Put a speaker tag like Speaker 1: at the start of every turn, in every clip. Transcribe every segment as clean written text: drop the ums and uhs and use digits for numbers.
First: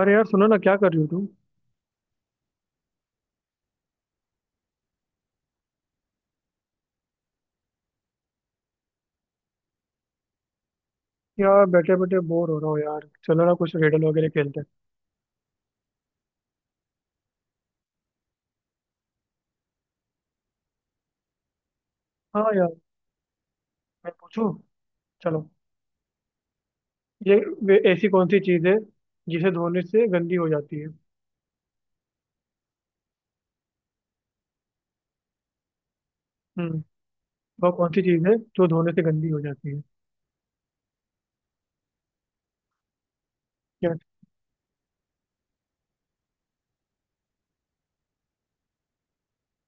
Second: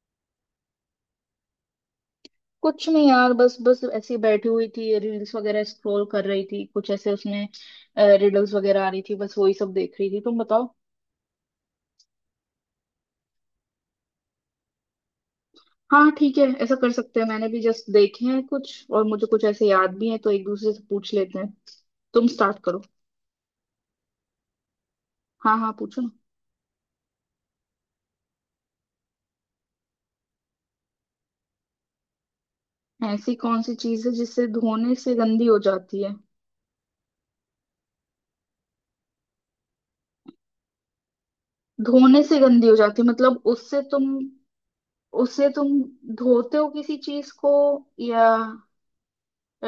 Speaker 1: अरे यार सुनो ना, क्या कर रही हो तुम?
Speaker 2: कुछ नहीं यार, बस बस ऐसी बैठी हुई थी। रील्स वगैरह स्क्रॉल कर रही थी, कुछ ऐसे उसमें रिडल्स वगैरह आ रही थी, बस वही सब देख रही थी। तुम बताओ।
Speaker 1: यार बैठे बैठे बोर हो रहा हूँ यार, चलो ना कुछ रिडल वगैरह खेलते हैं।
Speaker 2: हाँ ठीक है, ऐसा कर सकते हैं। मैंने भी जस्ट देखे हैं कुछ, और मुझे कुछ ऐसे याद भी है, तो एक दूसरे से पूछ लेते हैं। तुम
Speaker 1: हाँ
Speaker 2: स्टार्ट
Speaker 1: यार,
Speaker 2: करो।
Speaker 1: मैं पूछूं, चलो।
Speaker 2: हाँ हाँ, पूछो।
Speaker 1: ये वे ऐसी कौन सी चीज़ है जिसे धोने से गंदी हो जाती है?
Speaker 2: ना, ऐसी कौन सी चीज है जिससे धोने से गंदी हो जाती है?
Speaker 1: हम्म वो कौन सी चीज़ है जो धोने से गंदी हो जाती है?
Speaker 2: धोने से गंदी हो जाती है मतलब उससे
Speaker 1: क्या?
Speaker 2: तुम, उससे तुम धोते हो किसी चीज को, या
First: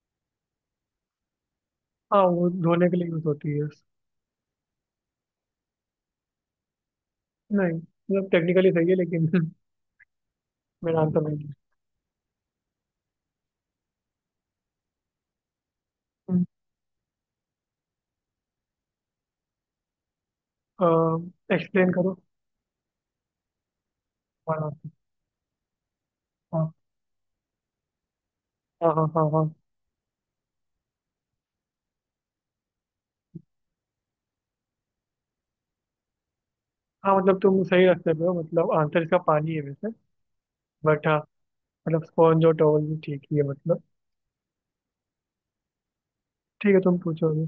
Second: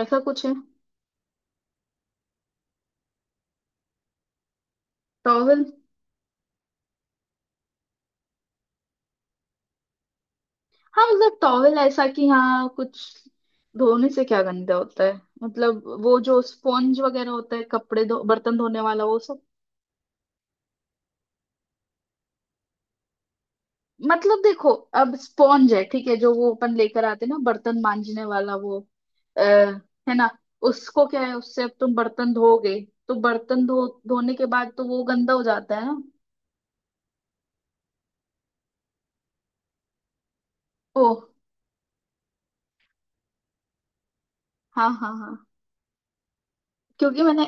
Speaker 2: ऐसा कुछ है?
Speaker 1: हाँ, वो धोने के लिए यूज होती है।
Speaker 2: टॉवल।
Speaker 1: नहीं, मतलब टेक्निकली सही है लेकिन मेरा
Speaker 2: हाँ
Speaker 1: आंसर
Speaker 2: मतलब
Speaker 1: नहीं है।
Speaker 2: टॉवेल ऐसा कि हाँ कुछ धोने से क्या गंदा होता है। मतलब वो जो स्पॉन्ज वगैरह होता है, कपड़े धो, बर्तन धोने वाला वो सब।
Speaker 1: एक्सप्लेन करो।
Speaker 2: मतलब देखो,
Speaker 1: हाँ,
Speaker 2: अब स्पॉन्ज है ठीक है जो, वो
Speaker 1: हाँ,
Speaker 2: अपन लेकर आते हैं ना, बर्तन मांजने वाला वो।
Speaker 1: हाँ, हाँ। हाँ,
Speaker 2: आ,
Speaker 1: हाँ,
Speaker 2: है ना। उसको क्या है, उससे अब तुम बर्तन धोगे, तो बर्तन धो धोने के बाद तो वो गंदा हो जाता है ना।
Speaker 1: हाँ, मतलब तुम सही रास्ते पे हो, मतलब आंसर इसका पानी है वैसे,
Speaker 2: ओ।
Speaker 1: बट हाँ। मतलब स्पॉन्ज और टॉवल भी ठीक ही है मतलब।
Speaker 2: हाँ हाँ हाँ।
Speaker 1: ठीक है, तुम
Speaker 2: क्योंकि
Speaker 1: पूछो
Speaker 2: मैंने
Speaker 1: अभी।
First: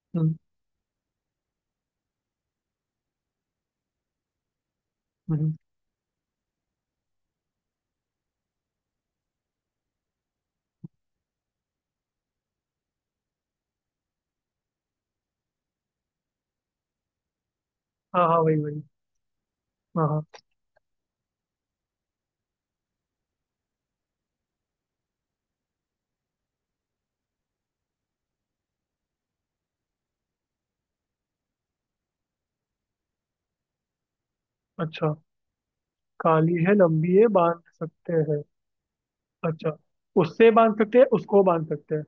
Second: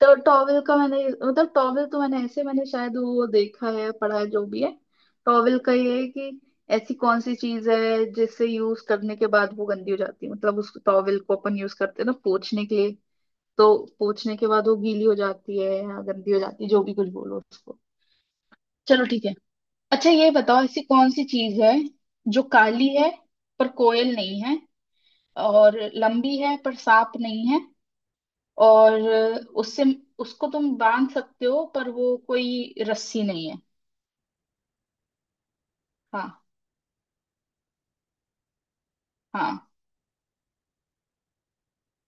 Speaker 2: तो
Speaker 1: हम्म।
Speaker 2: टॉवेल का मैंने मतलब टॉवेल तो मैंने शायद वो देखा है, पढ़ा है, जो भी है।
Speaker 1: हम्म।
Speaker 2: टॉवेल का ये है कि ऐसी कौन सी चीज है जिससे यूज करने के बाद वो गंदी हो जाती है? मतलब उस टॉवेल को अपन यूज करते हैं ना पोंछने के लिए, तो पोंछने के बाद वो गीली हो जाती है या गंदी हो जाती है, जो भी कुछ बोलो उसको।
Speaker 1: हाँ हाँ, वही वही।
Speaker 2: चलो ठीक है।
Speaker 1: हाँ
Speaker 2: अच्छा
Speaker 1: हाँ,
Speaker 2: ये बताओ, ऐसी कौन सी चीज है जो काली है पर कोयल नहीं है, और लंबी है पर सांप नहीं है, और उससे, उसको तुम बांध सकते हो पर वो कोई रस्सी नहीं है।
Speaker 1: अच्छा।
Speaker 2: हाँ।
Speaker 1: काली है, लंबी है, बांध सकते हैं?
Speaker 2: हाँ।
Speaker 1: अच्छा, उससे बांध सकते हैं, उसको बांध सकते हैं?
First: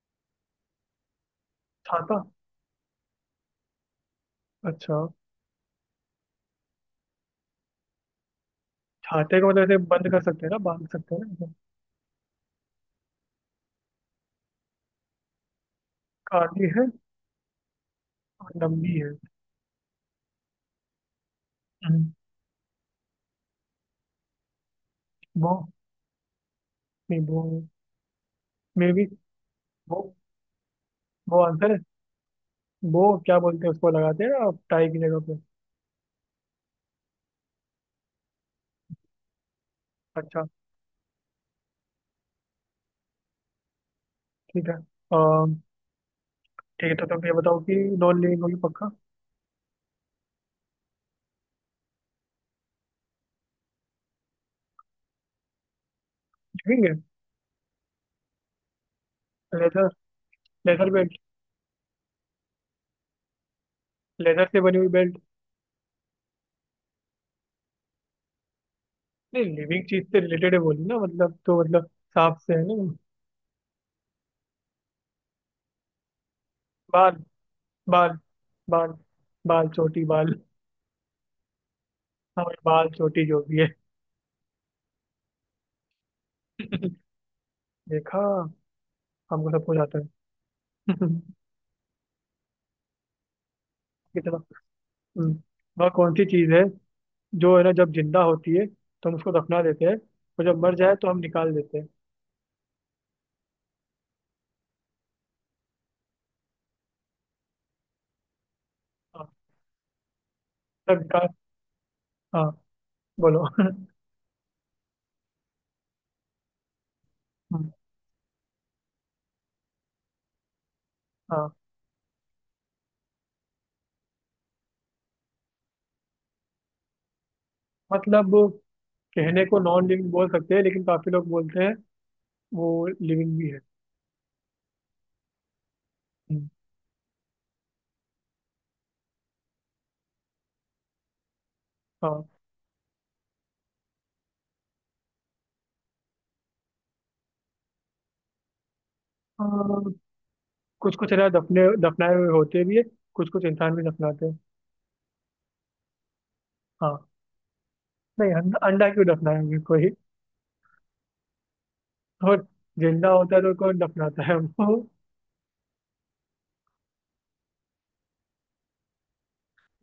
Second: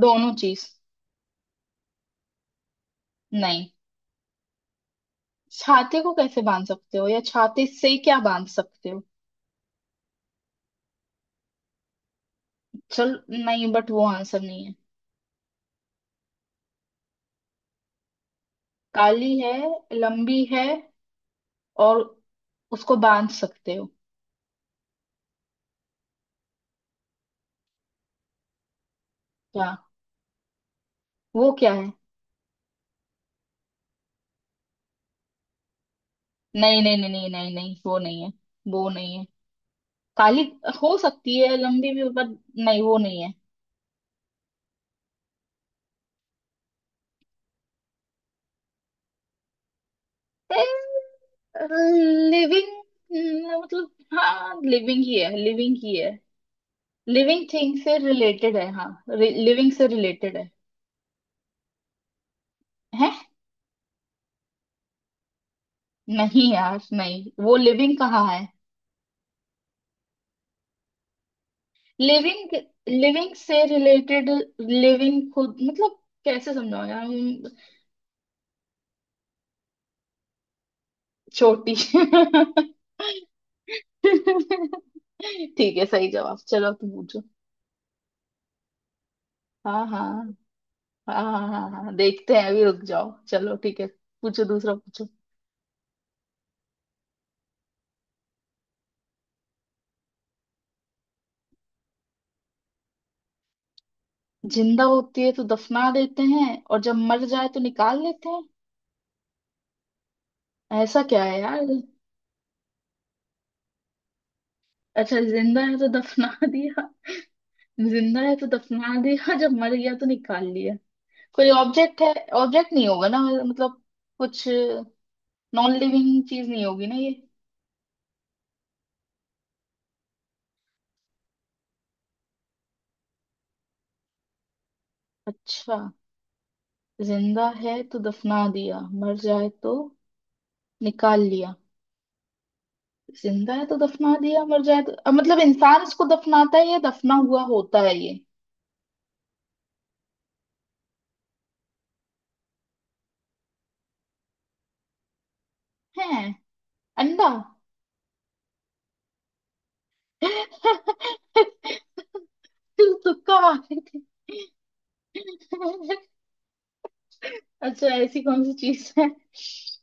Speaker 2: दोनों चीज।
Speaker 1: छाता?
Speaker 2: नहीं।
Speaker 1: अच्छा,
Speaker 2: छाते को कैसे बांध सकते हो, या छाते से क्या बांध सकते हो?
Speaker 1: छाते को मतलब ऐसे बंद कर सकते हैं ना, बांध सकते हैं ना ऐसे।
Speaker 2: चल नहीं, बट वो आंसर नहीं है।
Speaker 1: काली है और लंबी है।
Speaker 2: काली है, लंबी है, और
Speaker 1: हम्म,
Speaker 2: उसको बांध सकते हो।
Speaker 1: वो नहीं वो मे भी
Speaker 2: क्या?
Speaker 1: वो वो
Speaker 2: वो
Speaker 1: आंसर
Speaker 2: क्या
Speaker 1: है।
Speaker 2: है?
Speaker 1: वो क्या बोलते हैं, उसको लगाते हैं ना टाई की जगह पे।
Speaker 2: नहीं नहीं नहीं नहीं नहीं नहीं, वो नहीं है। वो नहीं है। काली
Speaker 1: अच्छा,
Speaker 2: हो सकती है, लंबी भी, बट नहीं, वो नहीं है।
Speaker 1: ठीक है। अम, ठीक है तो तुम ये बताओ कि नॉन लिविंग होगी पक्का?
Speaker 2: लिविंग मतलब, हाँ लिविंग ही है, लिविंग ही है।
Speaker 1: लिविंग है?
Speaker 2: लिविंग थिंग से रिलेटेड है, हाँ। लिविंग से
Speaker 1: लेदर?
Speaker 2: रिलेटेड है।
Speaker 1: लेदर भी
Speaker 2: है।
Speaker 1: लेदर से बनी हुई बेल्ट?
Speaker 2: नहीं यार, नहीं वो लिविंग कहाँ है।
Speaker 1: नहीं, लिविंग चीज से रिलेटेड है बोली ना, मतलब तो मतलब सांप
Speaker 2: लिविंग
Speaker 1: से है ना?
Speaker 2: लिविंग से रिलेटेड। लिविंग खुद मतलब, कैसे समझाओ यार।
Speaker 1: बाल बाल बाल बाल चोटी बाल?
Speaker 2: छोटी
Speaker 1: हाँ भाई, बाल चोटी जो भी है।
Speaker 2: ठीक है, सही जवाब। चलो तुम पूछो।
Speaker 1: देखा, हमको सब कुछ
Speaker 2: हाँ
Speaker 1: आता है।
Speaker 2: हाँ हाँ हाँ। हाँ हाँ देखते हैं, अभी रुक जाओ। चलो ठीक है,
Speaker 1: कितना।
Speaker 2: पूछो। दूसरा पूछो।
Speaker 1: हम्म, वह कौन सी चीज है जो है ना जब जिंदा होती है तो हम उसको दफना देते हैं, और जब मर जाए तो हम निकाल देते हैं?
Speaker 2: जिंदा होती है तो दफना देते हैं, और जब मर जाए तो निकाल लेते हैं।
Speaker 1: हाँ, मतलब
Speaker 2: ऐसा क्या
Speaker 1: निकाल।
Speaker 2: है यार।
Speaker 1: हाँ, बोलो।
Speaker 2: अच्छा, जिंदा है तो दफना दिया।
Speaker 1: हम्म,
Speaker 2: जिंदा है तो दफना दिया, जब मर गया तो निकाल लिया।
Speaker 1: हाँ,
Speaker 2: कोई ऑब्जेक्ट है? ऑब्जेक्ट नहीं होगा ना मतलब, कुछ, नॉन लिविंग चीज नहीं होगी ना ये।
Speaker 1: मतलब कहने को नॉन लिविंग बोल सकते हैं लेकिन काफी लोग बोलते हैं वो लिविंग भी है।
Speaker 2: अच्छा।
Speaker 1: हम्म,
Speaker 2: जिंदा है तो दफना दिया, मर जाए तो निकाल लिया। जिंदा है तो दफना दिया, मर जाए तो, मतलब इंसान इसको दफनाता है, या दफना हुआ होता है ये?
Speaker 1: हाँ, कुछ कुछ अनाज दफने दफनाए हुए होते भी है, कुछ कुछ इंसान भी दफनाते हैं।
Speaker 2: है।
Speaker 1: हाँ।
Speaker 2: अंडा।
Speaker 1: नहीं, अंडा अंडा क्यों दफनाएंगे कोई?
Speaker 2: तू।
Speaker 1: और जिंदा होता
Speaker 2: तुक्का
Speaker 1: है तो
Speaker 2: मार
Speaker 1: कौन
Speaker 2: रही थी।
Speaker 1: दफनाता है वो?
Speaker 2: अच्छा, ऐसी कौन सी चीज है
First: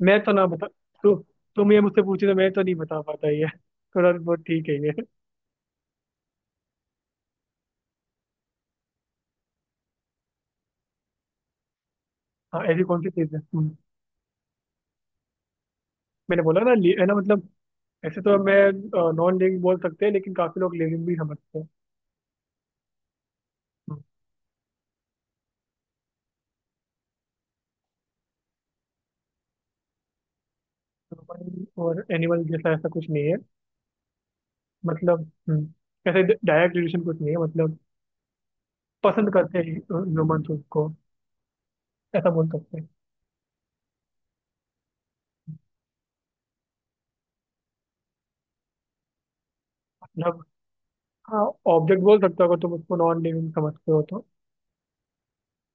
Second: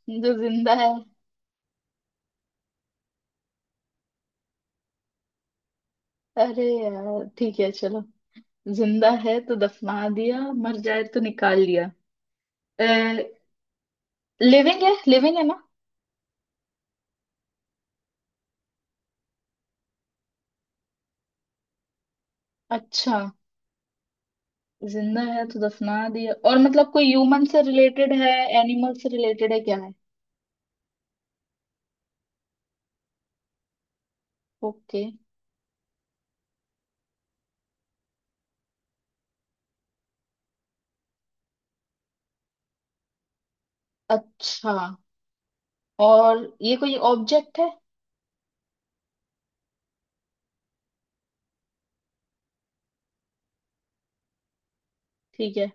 Speaker 1: मैं तो
Speaker 2: जो
Speaker 1: ना बता।
Speaker 2: जिंदा है।
Speaker 1: तु, तुम ये मुझसे पूछे तो मैं तो नहीं बता पाता ये। थोड़ा बहुत ठीक है ये।
Speaker 2: अरे यार ठीक है चलो। जिंदा है तो दफना दिया, मर जाए तो निकाल लिया।
Speaker 1: हाँ, ऐसी कौन सी चीज है?
Speaker 2: लिविंग है, लिविंग है ना।
Speaker 1: मैंने बोला ना, है ना मतलब, ऐसे तो मैं नॉन लिविंग बोल सकते हैं लेकिन काफी लोग लिविंग भी समझते हैं।
Speaker 2: अच्छा,
Speaker 1: हम्म,
Speaker 2: जिंदा है तो दफना दिया, और मतलब कोई ह्यूमन से रिलेटेड है, एनिमल से रिलेटेड है, क्या है?
Speaker 1: ह्यूमन और एनिमल जैसा ऐसा कुछ नहीं है।
Speaker 2: ओके।
Speaker 1: मतलब ऐसे डायरेक्ट रिलेशन कुछ नहीं है मतलब। पसंद करते हैं ह्यूमन उसको, ऐसा बोल सकते हैं।
Speaker 2: अच्छा, और ये कोई ऑब्जेक्ट है?
Speaker 1: मतलब हाँ, ऑब्जेक्ट बोल सकते हो अगर तुम उसको नॉन लिविंग समझते हो तो।
Speaker 2: ठीक है,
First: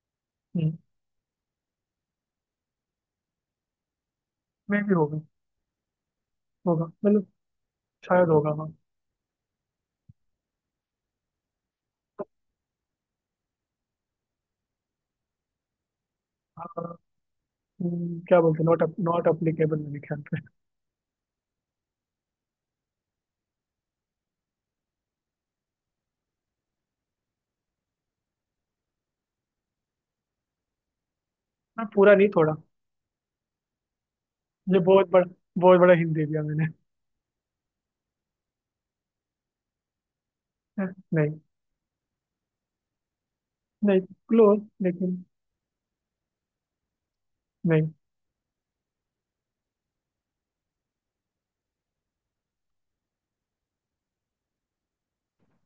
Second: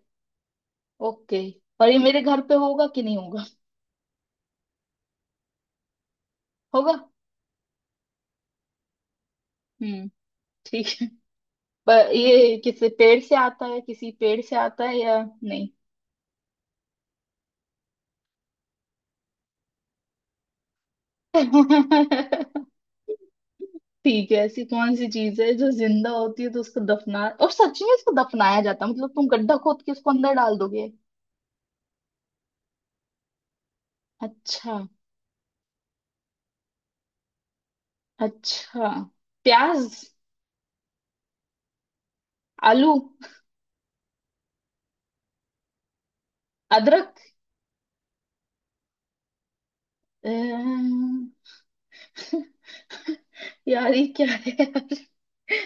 Speaker 2: ओके। और ये मेरे घर पे होगा कि नहीं होगा?
Speaker 1: मे भी होगा। होगा
Speaker 2: होगा।
Speaker 1: मतलब, शायद होगा हाँ।
Speaker 2: हम्म। ठीक है। पर ये किसी पेड़ से आता है, किसी पेड़ से आता है या नहीं?
Speaker 1: हाँ, क्या बोलते हैं, नॉट नॉट अप्लीकेबल मेरे ख्याल से।
Speaker 2: ठीक है, ऐसी कौन सी चीज है जो जिंदा होती है तो उसको दफना, और सच में उसको दफनाया जाता है मतलब तुम गड्ढा खोद के उसको अंदर डाल दोगे।
Speaker 1: मैं पूरा नहीं, थोड़ा।
Speaker 2: अच्छा।
Speaker 1: ये बहुत बड़ा हिंट दे दिया मैंने।
Speaker 2: अच्छा। प्याज।
Speaker 1: हाँ, नहीं।
Speaker 2: आलू।
Speaker 1: नहीं, क्लोज लेकिन।
Speaker 2: अदरक।
Speaker 1: नहीं
Speaker 2: अम्म, यार ये क्या है यार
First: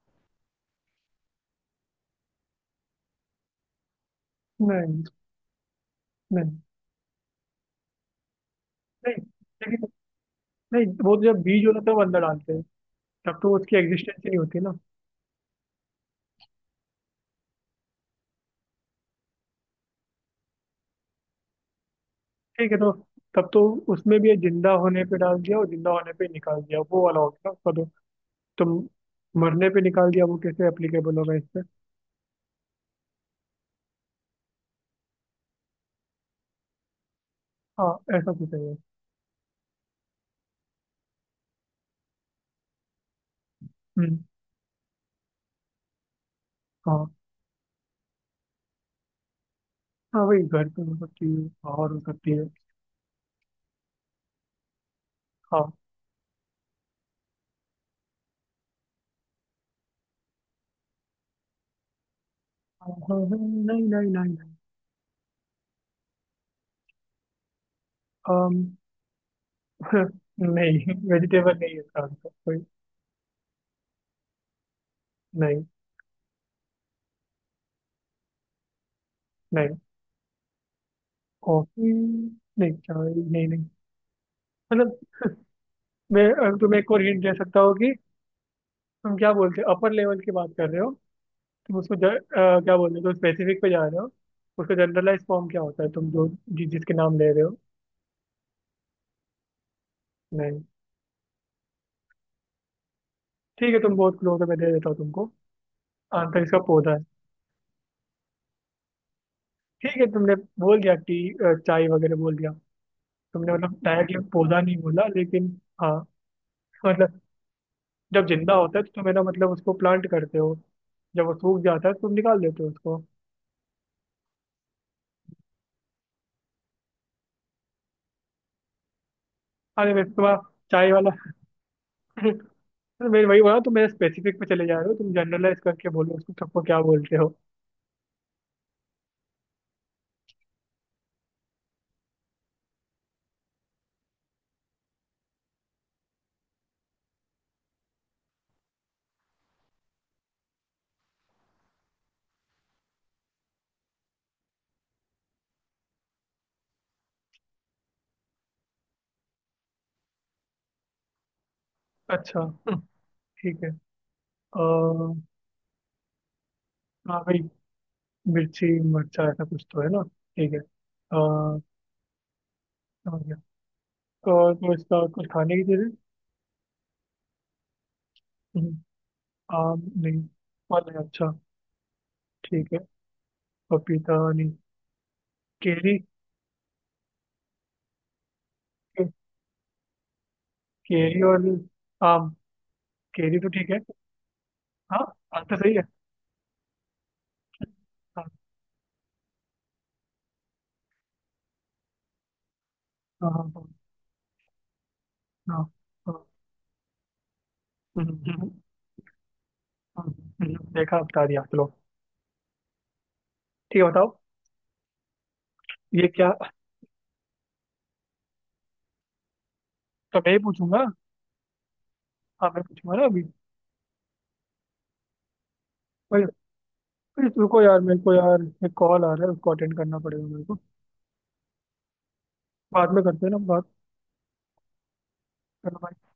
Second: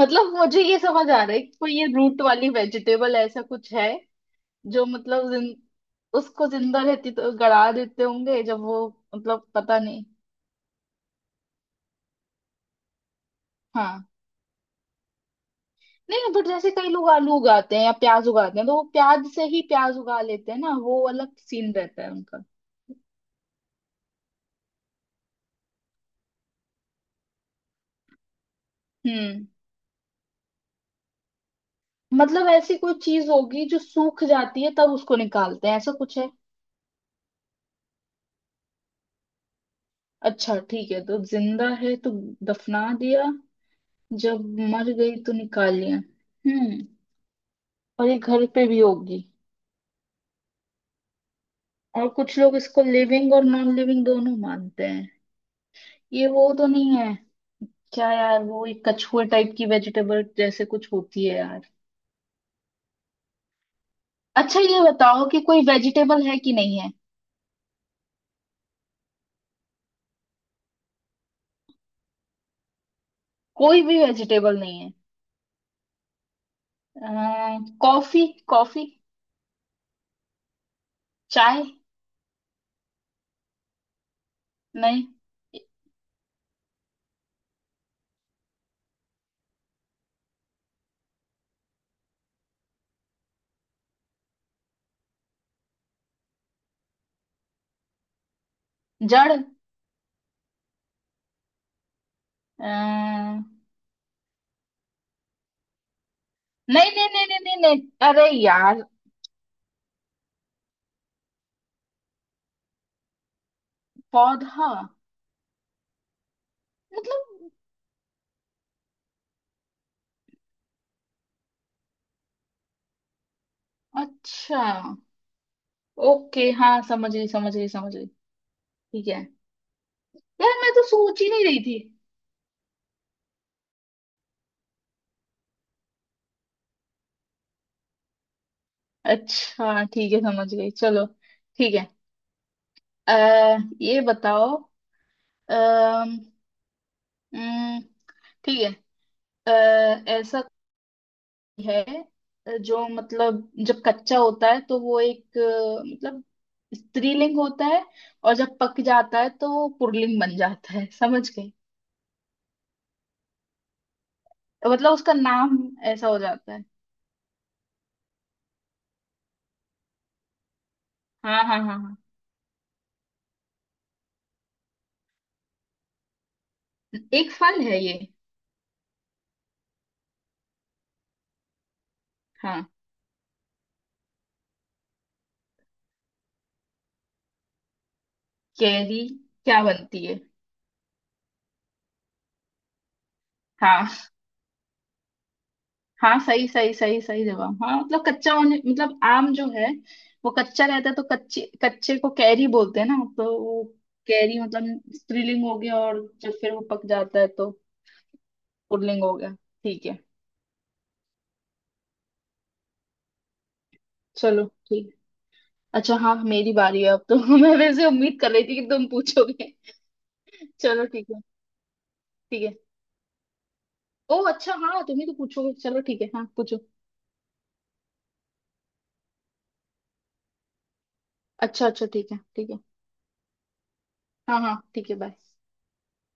Speaker 2: मतलब मुझे ये समझ आ रहा है कि कोई ये रूट वाली वेजिटेबल ऐसा कुछ है, जो
Speaker 1: नहीं
Speaker 2: मतलब जिन, उसको
Speaker 1: नहीं
Speaker 2: जिंदा रहती तो गड़ा देते होंगे, जब वो
Speaker 1: नहीं
Speaker 2: मतलब पता
Speaker 1: लेकिन
Speaker 2: नहीं।
Speaker 1: नहीं, वो तो जब बीज होता है तब अंदर डालते हैं, तब तो उसकी
Speaker 2: हाँ
Speaker 1: एग्जिस्टेंस ही नहीं होती ना।
Speaker 2: नहीं, बट जैसे कई लोग आलू उगाते हैं या प्याज उगाते हैं, तो वो प्याज से ही प्याज उगा लेते हैं ना, वो अलग सीन रहता है उनका।
Speaker 1: ठीक है, तो तब तो उसमें भी ये जिंदा होने पे डाल दिया और जिंदा होने पे निकाल दिया वो वाला हो गया उसका तो। तुम
Speaker 2: हम्म।
Speaker 1: मरने पे निकाल दिया वो कैसे एप्लीकेबल होगा इस पे?
Speaker 2: मतलब ऐसी कोई चीज होगी जो सूख जाती है तब उसको निकालते हैं, ऐसा कुछ है?
Speaker 1: हाँ, ऐसा कुछ है ये।
Speaker 2: अच्छा ठीक है, तो जिंदा है तो दफना दिया,
Speaker 1: हम्म।
Speaker 2: जब मर गई तो निकाल लिया। हम्म।
Speaker 1: हाँ,
Speaker 2: और ये घर पे भी होगी।
Speaker 1: हाँ वही घर पे हो सकती है, बाहर हो
Speaker 2: और
Speaker 1: सकती
Speaker 2: कुछ
Speaker 1: है।
Speaker 2: लोग इसको लिविंग और नॉन लिविंग दोनों मानते हैं।
Speaker 1: हाँ।
Speaker 2: ये वो तो नहीं है, क्या यार, वो एक कछुए टाइप की वेजिटेबल जैसे कुछ होती है यार।
Speaker 1: हाँ, हाँ, हाँ, नहीं नहीं, नहीं नहीं।
Speaker 2: अच्छा ये बताओ कि कोई वेजिटेबल है कि नहीं है?
Speaker 1: अम, नहीं, वेजिटेबल नहीं है इसका आंसर कोई।
Speaker 2: कोई भी वेजिटेबल नहीं है।
Speaker 1: नहीं।
Speaker 2: Coffee coffee.
Speaker 1: नहीं,
Speaker 2: चाय।
Speaker 1: कॉफी नहीं। चाय नहीं, नहीं, मतलब।
Speaker 2: नहीं।
Speaker 1: मैं अगर तुम्हें एक और हिंट दे सकता हूँ कि तुम क्या बोलते हो, अपर लेवल की बात कर रहे हो। तुम उसको क्या बोल रहे हो, तुम स्पेसिफिक पे जा रहे हो। उसका जनरलाइज फॉर्म क्या होता है तुम जो जिसके नाम ले रहे हो?
Speaker 2: जड़ अ,
Speaker 1: नहीं।
Speaker 2: नहीं।
Speaker 1: ठीक है, तुम बहुत क्लोज हो, मैं दे देता हूँ तुमको। आंसर इसका
Speaker 2: नहीं
Speaker 1: पौधा है।
Speaker 2: नहीं नहीं नहीं नहीं। अरे यार।
Speaker 1: ठीक है, तुमने बोल दिया चाय वगैरह बोल दिया, तुमने मतलब डायरेक्टली पौधा
Speaker 2: पौधा?
Speaker 1: नहीं बोला लेकिन। हाँ, मतलब
Speaker 2: मतलब।
Speaker 1: जब जिंदा होता है तो तुम है ना मतलब उसको प्लांट करते हो, जब वो सूख जाता है तो तुम निकाल देते हो उसको।
Speaker 2: अच्छा। ओके हाँ, समझ गई समझ गई समझ गई। ठीक है।
Speaker 1: अरे वैसे तुम्हारा
Speaker 2: यार मैं तो
Speaker 1: चाय वाला।
Speaker 2: सोच ही नहीं रही थी।
Speaker 1: अरे, मैं वही बोला, तुम मेरे स्पेसिफिक पे चले जा रहे हो, तुम जनरलाइज करके बोलो उसको, सबको क्या बोलते हो।
Speaker 2: अच्छा ठीक है, समझ गई, चलो। ठीक है। अ, ये बताओ, अम, उम, ठीक है। अ, ऐसा कोई है जो मतलब, जब कच्चा होता है तो वो एक, मतलब स्त्रीलिंग होता है, और जब पक जाता है तो वो पुल्लिंग बन जाता है। समझ गई?
Speaker 1: अच्छा, ठीक है।
Speaker 2: तो मतलब उसका
Speaker 1: अ,
Speaker 2: नाम ऐसा हो जाता है।
Speaker 1: हाँ भाई, मिर्ची मरचा ऐसा कुछ तो है ना। ठीक है
Speaker 2: हाँ हाँ हाँ हाँ।
Speaker 1: समझ गया। और वो इसका कुछ खाने की चीजें।
Speaker 2: एक फल है ये।
Speaker 1: हम्म, आम नहीं? फल है, अच्छा।
Speaker 2: हाँ।
Speaker 1: ठीक है, पपीता नहीं, केरी?
Speaker 2: कैरी।
Speaker 1: के-
Speaker 2: क्या बनती है?
Speaker 1: केरी और आम, केरी तो ठीक है।
Speaker 2: हाँ
Speaker 1: हाँ, बात तो सही है।
Speaker 2: हाँ, सही सही सही सही जवाब। हाँ, मतलब
Speaker 1: हाँ,
Speaker 2: कच्चा होने मतलब आम जो है, वो कच्चा रहता है तो कच्चे कच्चे को कैरी बोलते हैं ना, तो
Speaker 1: हाँ, हाँ,
Speaker 2: वो कैरी मतलब स्त्रीलिंग
Speaker 1: हाँ।
Speaker 2: हो
Speaker 1: हाँ,
Speaker 2: गया, और
Speaker 1: हाँ,
Speaker 2: जब फिर वो पक जाता है तो
Speaker 1: हम्म, हम्म, हम्म,
Speaker 2: पुल्लिंग हो गया। ठीक है।
Speaker 1: हम्म, देखा बता दिया चलो। ठीक है, बताओ।
Speaker 2: चलो ठीक। अच्छा
Speaker 1: ये
Speaker 2: हाँ
Speaker 1: क्या,
Speaker 2: मेरी बारी है अब तो मैं वैसे उम्मीद कर रही थी कि तुम पूछोगे।
Speaker 1: तो मैं ही पूछूंगा?
Speaker 2: चलो ठीक है। ठीक
Speaker 1: हाँ,
Speaker 2: है।
Speaker 1: मैं पूछूंगा ना अभी।
Speaker 2: ओ अच्छा हाँ, तुम ही तो पूछोगे। चलो ठीक है,
Speaker 1: भाई,
Speaker 2: हाँ पूछो।
Speaker 1: भाई रुको यार, मेरे को यार एक कॉल आ रहा है, उसको अटेंड करना पड़ेगा मेरे को।
Speaker 2: अच्छा अच्छा ठीक है, ठीक है।
Speaker 1: बाद में करते हैं ना।
Speaker 2: हाँ हाँ ठीक है, बाय।
Speaker 1: बात।